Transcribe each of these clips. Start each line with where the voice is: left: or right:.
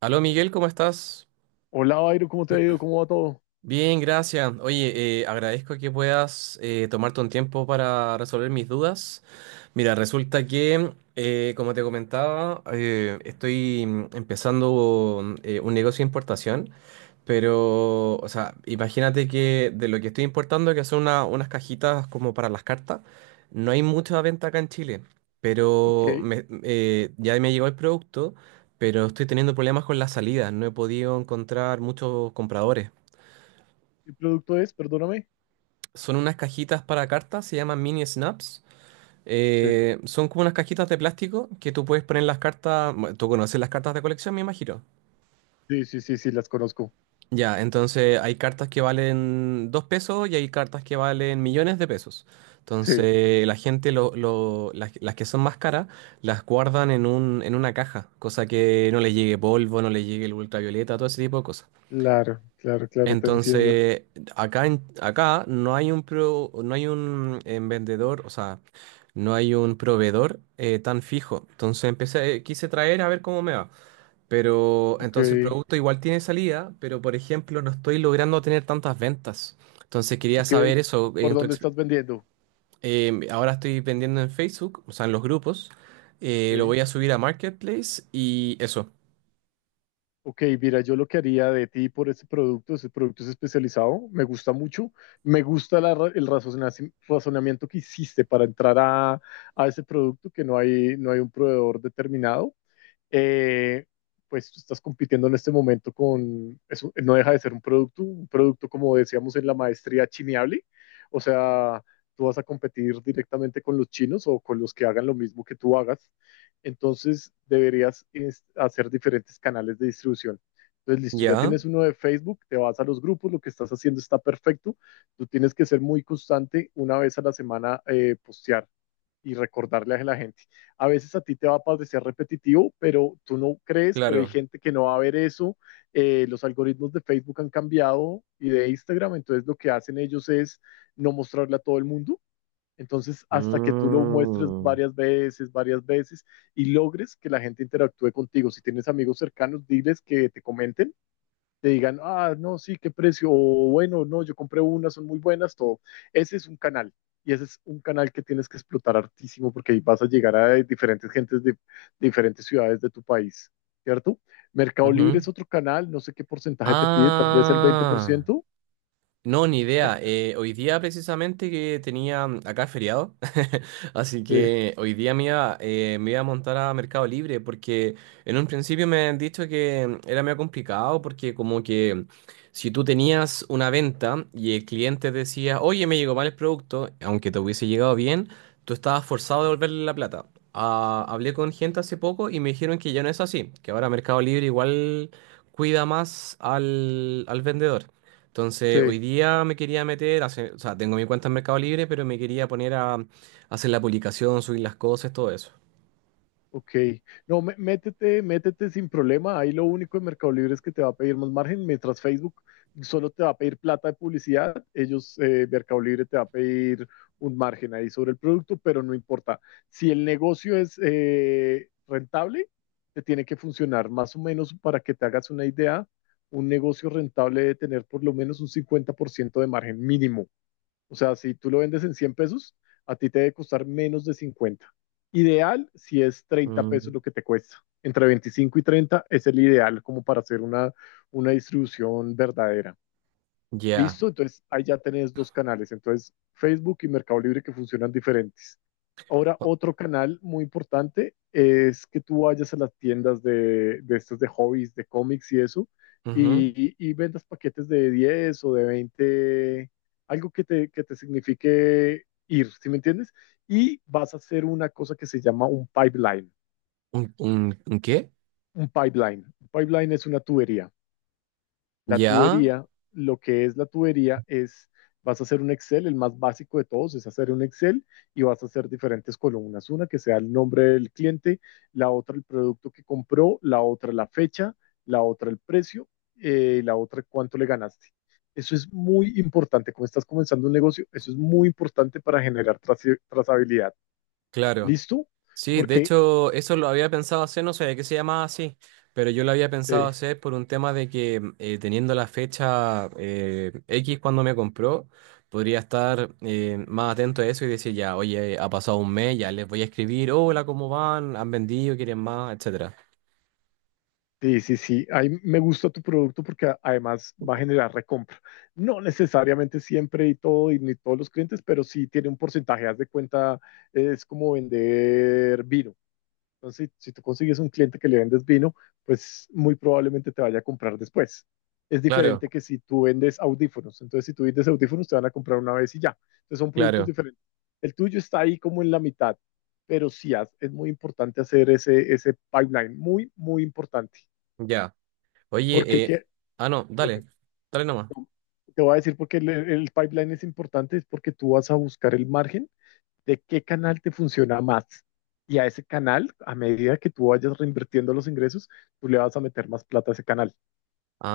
right: Aló Miguel, ¿cómo estás?
left: Hola, Bayro, ¿cómo te ha ido? ¿Cómo va todo?
right: Bien, gracias. Oye, agradezco que puedas tomarte un tiempo para resolver mis dudas. Mira, resulta que, como te comentaba, estoy empezando un negocio de importación. Pero, o sea, imagínate que de lo que estoy importando, que son unas cajitas como para las cartas, no hay mucha venta acá en Chile.
left: Ok,
right: Pero
left: ¿qué
right: ya me llegó el producto, pero estoy teniendo problemas con las salidas. No he podido encontrar muchos compradores.
left: producto es? Perdóname.
right: Son unas cajitas para cartas, se llaman mini snaps.
left: Sí,
right: Son como unas cajitas de plástico que tú puedes poner las cartas. Bueno, tú conoces las cartas de colección, me imagino.
left: sí, sí, sí, sí, las conozco.
right: Ya, entonces hay cartas que valen 2 pesos y hay cartas que valen millones de pesos.
left: Sí,
right: Entonces la gente, las que son más caras, las guardan en en una caja, cosa que no les llegue polvo, no les llegue el ultravioleta, todo ese tipo de cosas.
left: claro, claro, claro, te entiendo.
right: Entonces, acá, acá no hay un vendedor, o sea, no hay un proveedor tan fijo. Entonces empecé, quise traer a ver cómo me va. Pero
left: Ok,
right: entonces el producto igual tiene salida, pero por ejemplo no estoy logrando tener tantas ventas. Entonces quería
left: ok,
right: saber eso.
left: ¿por dónde estás vendiendo?
right: Ahora estoy vendiendo en Facebook, o sea, en los grupos. Lo
left: Sí.
right: voy a subir a Marketplace y eso.
left: Ok, mira, yo lo que haría de ti por ese producto es especializado, me gusta mucho, me gusta el razonamiento que hiciste para entrar a ese producto, que no hay un proveedor determinado. eh, pues tú estás compitiendo en este momento eso no deja de ser un producto como decíamos en la maestría chineable, o sea, tú vas a competir directamente con los chinos o con los que hagan lo mismo que tú hagas, entonces deberías hacer diferentes canales de distribución. Entonces, listo, ya
right: Ya,
left: tienes uno de Facebook, te vas a los grupos, lo que estás haciendo está perfecto. Tú tienes que ser muy constante, una vez a la semana postear y recordarle a la gente. A veces a ti te va a parecer repetitivo, pero tú no crees, pero hay
right: claro.
left: gente que no va a ver eso. Los algoritmos de Facebook han cambiado y de Instagram, entonces lo que hacen ellos es no mostrarle a todo el mundo. Entonces, hasta que tú lo muestres
right: Mm,
left: varias veces y logres que la gente interactúe contigo. Si tienes amigos cercanos, diles que te comenten te digan, ah, no, sí, qué precio, o bueno, no, yo compré unas son muy buenas, todo. Ese es un canal. Y ese es un canal que tienes que explotar hartísimo porque ahí vas a llegar a diferentes gentes de diferentes ciudades de tu país, ¿cierto? Mercado Libre
right: ujú.
left: es otro canal, no sé qué porcentaje te pide, tal vez el
right: Ah.
left: 20%.
right: No, ni
left: Eh,
right: idea. Hoy día precisamente que tenía acá feriado, así
left: Sí,
right: que hoy día me iba a montar a Mercado Libre porque en un principio me han dicho que era medio complicado porque como que si tú tenías una venta y el cliente decía, oye, me llegó mal el producto, aunque te hubiese llegado bien, tú estabas forzado a devolverle la plata. Ah, hablé con gente hace poco y me dijeron que ya no es así, que ahora Mercado Libre igual cuida más al vendedor. Entonces, hoy
left: sí.
right: día me quería meter, o sea, tengo mi cuenta en Mercado Libre, pero me quería poner a hacer la publicación, subir las cosas, todo eso.
left: Ok, no, métete, métete sin problema. Ahí lo único de Mercado Libre es que te va a pedir más margen, mientras Facebook solo te va a pedir plata de publicidad. Ellos, Mercado Libre te va a pedir un margen ahí sobre el producto, pero no importa. Si el negocio es rentable, te tiene que funcionar más o menos para que te hagas una idea. Un negocio rentable debe tener por lo menos un 50% de margen mínimo. O sea, si tú lo vendes en 100 pesos, a ti te debe costar menos de 50. Ideal si es 30
right: Mm,
left: pesos lo que te cuesta. Entre 25 y 30 es el ideal como para hacer una distribución verdadera.
right: ya.
left: Listo, entonces ahí ya tenés dos canales, entonces Facebook y Mercado Libre que funcionan diferentes. Ahora,
right: O-
left: otro canal muy importante es que tú vayas a las tiendas de estas de hobbies, de cómics y eso,
right: Ujú.
left: y vendas paquetes de 10 o de 20, algo que te signifique ir, ¿sí me entiendes? Y vas a hacer una cosa que se llama un pipeline.
right: ¿Un qué?
left: Un pipeline. Un pipeline es una tubería. La
right: Ya,
left: tubería, lo que es la tubería es, vas a hacer un Excel, el más básico de todos es hacer un Excel y vas a hacer diferentes columnas, una que sea el nombre del cliente, la otra el producto que compró, la otra la fecha, la otra el precio, la otra cuánto le ganaste. Eso es muy importante. Como estás comenzando un negocio, eso es muy importante para generar trazabilidad.
right: claro.
left: ¿Listo?
right: Sí, de
left: Porque
right: hecho, eso lo había pensado hacer, no sabía que se llamaba así, pero yo lo había pensado
left: eh,
right: hacer por un tema de que teniendo la fecha X cuando me compró, podría estar más atento a eso y decir ya, oye, ha pasado un mes, ya les voy a escribir, hola, ¿cómo van? ¿Han vendido? ¿Quieren más? Etcétera.
left: Sí, sí, sí. Ahí me gusta tu producto porque además va a generar recompra. No necesariamente siempre y todo, y ni todos los clientes, pero sí tiene un porcentaje. Haz de cuenta, es como vender vino. Entonces, si tú consigues un cliente que le vendes vino, pues muy probablemente te vaya a comprar después. Es
right: Claro,
left: diferente que si tú vendes audífonos. Entonces, si tú vendes audífonos, te van a comprar una vez y ya. Entonces, son productos
right: claro,
left: diferentes. El tuyo está ahí como en la mitad, pero sí es muy importante hacer ese pipeline. Muy, muy importante.
right: ya.
left: Porque
right: Oye,
left: que,
right: ah, no, dale, dale nomás.
left: te voy a decir por qué el pipeline es importante, es porque tú vas a buscar el margen de qué canal te funciona más. Y a ese canal, a medida que tú vayas reinvirtiendo los ingresos, tú le vas a meter más plata a ese canal.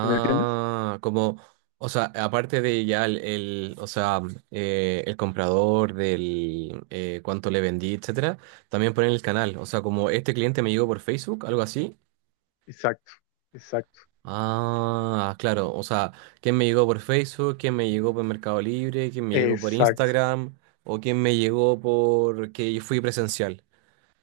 left: ¿Sí? ¿Me entiendes?
right: como, o sea, aparte de ya o sea, el comprador del cuánto le vendí, etcétera, también ponen el canal, o sea, como este cliente me llegó por Facebook, algo así.
left: Exacto, exacto,
right: Ah, claro, o sea, quién me llegó por Facebook, quién me llegó por Mercado Libre, quién me llegó por
left: exacto.
right: Instagram o quién me llegó por que fui presencial.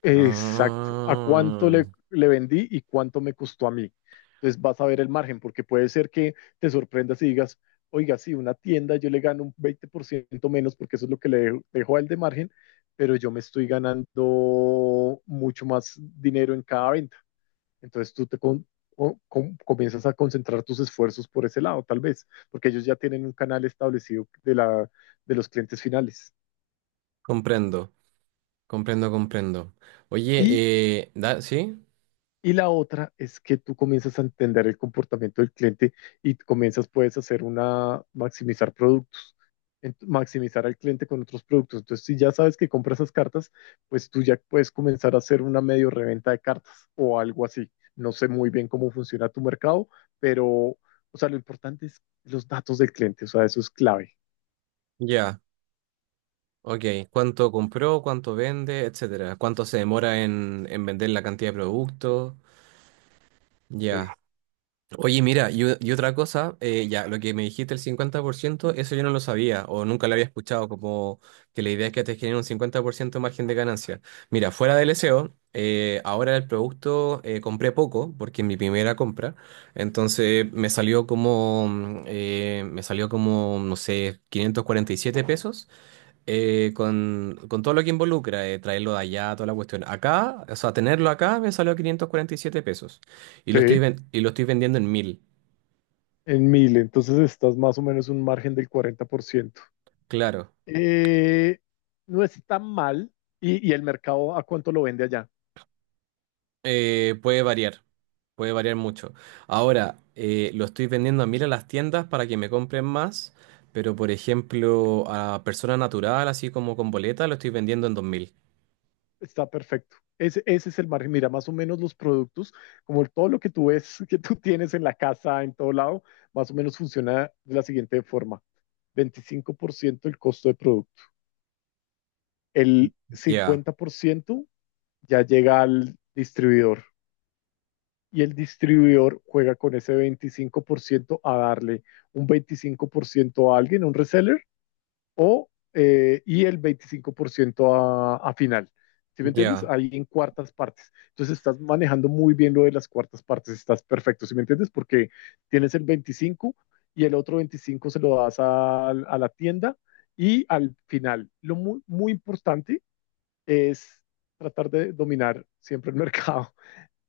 left: Exacto. ¿A cuánto
right: Ah,
left: le vendí y cuánto me costó a mí? Entonces vas a ver el margen, porque puede ser que te sorprendas y digas, oiga, sí, una tienda yo le gano un 20% menos porque eso es lo que le dejo, dejo a él de margen, pero yo me estoy ganando mucho más dinero en cada venta. Entonces tú te con- o- com- comienzas a concentrar tus esfuerzos por ese lado, tal vez, porque ellos ya tienen un canal establecido de los clientes finales.
right: comprendo, comprendo, comprendo. Oye,
left: Y
right: ¿sí?
left: Y la otra es que tú comienzas a entender el comportamiento del cliente y comienzas, puedes hacer maximizar productos, maximizar al cliente con otros productos. Entonces, si ya sabes que compras esas cartas, pues tú ya puedes comenzar a hacer una medio reventa de cartas o algo así. No sé muy bien cómo funciona tu mercado, pero, o sea, lo importante es los datos del cliente, o sea, eso es clave.
right: Ya. Ok, ¿cuánto compró, cuánto vende, etcétera? ¿Cuánto se demora en vender la cantidad de productos?
left: Sí.
right: Ya. Oye, mira, y otra cosa, ya, lo que me dijiste, el 50%, eso yo no lo sabía o nunca lo había escuchado, como que la idea es que te genere un 50% de margen de ganancia. Mira, fuera del SEO, ahora el producto compré poco, porque en mi primera compra, entonces me salió como, no sé, 547 pesos con todo lo que involucra, traerlo de allá, toda la cuestión. Acá, o sea, tenerlo acá me salió 547 pesos.
left: Sí,
right: Y lo estoy vendiendo en 1.000.
left: en mil, entonces estás más o menos un margen del 40%.
right: Claro.
left: Eh, no es tan mal y el mercado a cuánto lo vende allá.
right: Puede variar, puede variar mucho. Ahora, lo estoy vendiendo a 1.000 a las tiendas para que me compren más, pero por ejemplo, a persona natural, así como con boleta, lo estoy vendiendo en 2.000.
left: Está perfecto. Ese es el margen. Mira, más o menos los productos, como todo lo que tú ves, que tú tienes en la casa, en todo lado, más o menos funciona de la siguiente forma. 25% el costo de producto. El
right: Ya,
left: 50% ya llega al distribuidor y el distribuidor juega con ese 25% a darle un 25% a alguien, a un reseller, o, y el 25% a final. ¿Sí me entiendes?
right: ya,
left: Ahí en cuartas partes. Entonces estás manejando muy bien lo de las cuartas partes, estás perfecto, ¿sí me entiendes? Porque tienes el 25 y el otro 25 se lo das a la tienda y al final. Lo muy, muy importante es tratar de dominar siempre el mercado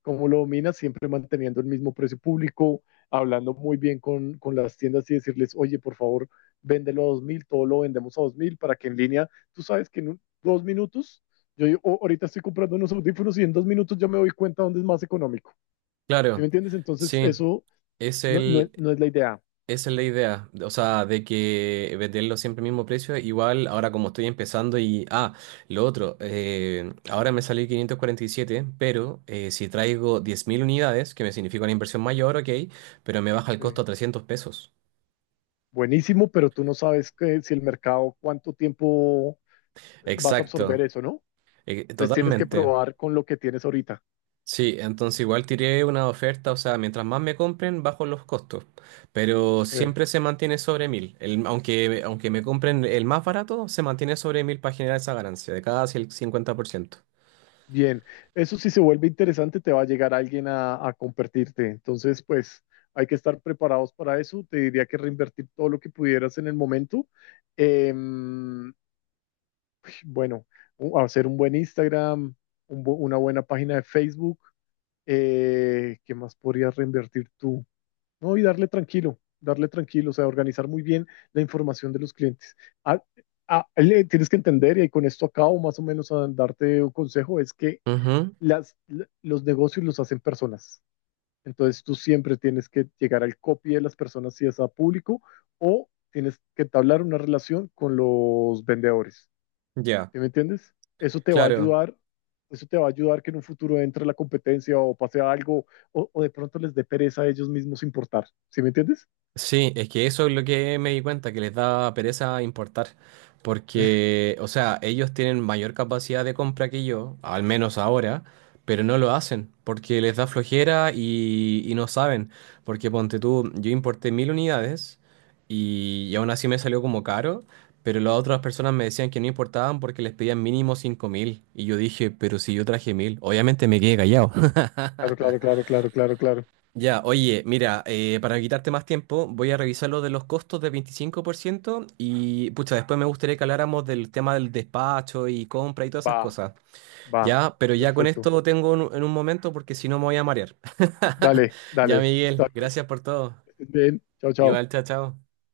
left: cómo lo domina, siempre manteniendo el mismo precio público, hablando muy bien con las tiendas y decirles, oye, por favor, véndelo a 2.000, todo lo vendemos a 2.000, para que en línea, tú sabes que en un, dos minutos, yo oh, ahorita estoy comprando unos audífonos y en 2 minutos ya me doy cuenta dónde es más económico. ¿Sí me
right: claro.
left: entiendes? Entonces,
right: Sí,
left: eso
right: es
left: no, no,
right: el,
left: no es la idea.
right: esa es la idea, o sea, de que venderlo siempre al mismo precio, igual ahora como estoy empezando y... Ah, lo otro, ahora me salió 547, pero si traigo 10.000 unidades, que me significa una inversión mayor, ok, pero me baja el costo
left: Eh,
right: a 300 pesos.
left: Buenísimo, pero tú no sabes que, si el mercado, cuánto tiempo vas a absorber
right: Exacto,
left: eso, ¿no? Entonces tienes que
right: totalmente.
left: probar con lo que tienes ahorita.
right: Sí, entonces igual tiré una oferta, o sea, mientras más me compren, bajo los costos, pero
left: Sí.
right: siempre se mantiene sobre 1.000. Aunque me compren el más barato, se mantiene sobre 1.000 para generar esa ganancia de cada 50%.
left: Bien, eso si se vuelve interesante, te va a llegar alguien a compartirte. Entonces, pues hay que estar preparados para eso. Te diría que reinvertir todo lo que pudieras en el momento. Em, bueno, hacer un buen Instagram, una buena página de Facebook. ¿Qué más podrías reinvertir tú? No, y darle tranquilo, o sea, organizar muy bien la información de los clientes. Ah, ah, tienes que entender, y con esto acabo más o menos a darte un consejo, es que
right: Ujú,
left: los negocios los hacen personas. Entonces tú siempre tienes que llegar al copy de las personas si es a público o tienes que entablar una relación con los vendedores.
right: ya,
left: ¿Sí me entiendes? Eso te va a
right: claro.
left: ayudar, eso te va a ayudar que en un futuro entre la competencia o pase algo o de pronto les dé pereza a ellos mismos importar. ¿Sí me entiendes?
right: Sí, es que eso es lo que me di cuenta, que les da pereza importar, porque, o sea, ellos tienen mayor capacidad de compra que yo, al menos ahora, pero no lo hacen, porque les da flojera y no saben, porque ponte tú, yo importé 1.000 unidades y aún así me salió como caro, pero las otras personas me decían que no importaban porque les pedían mínimo 5.000, y yo dije, pero si yo traje 1.000, obviamente me quedé callado.
left: Claro, claro, claro, claro, claro, claro.
right: Ya, oye, mira, para quitarte más tiempo, voy a revisar lo de los costos de 25% y, pucha, después me gustaría que habláramos del tema del despacho y compra y todas
left: Va,
right: esas cosas.
left: va.
right: Ya, pero ya con
left: Perfecto.
right: esto lo tengo en un momento porque si no me voy a marear.
left: Dale,
right: Ya,
left: dale. Está
right: Miguel, gracias por todo.
left: bien. Bien. Chao,
right: Igual,
left: chao.
right: chao, chao.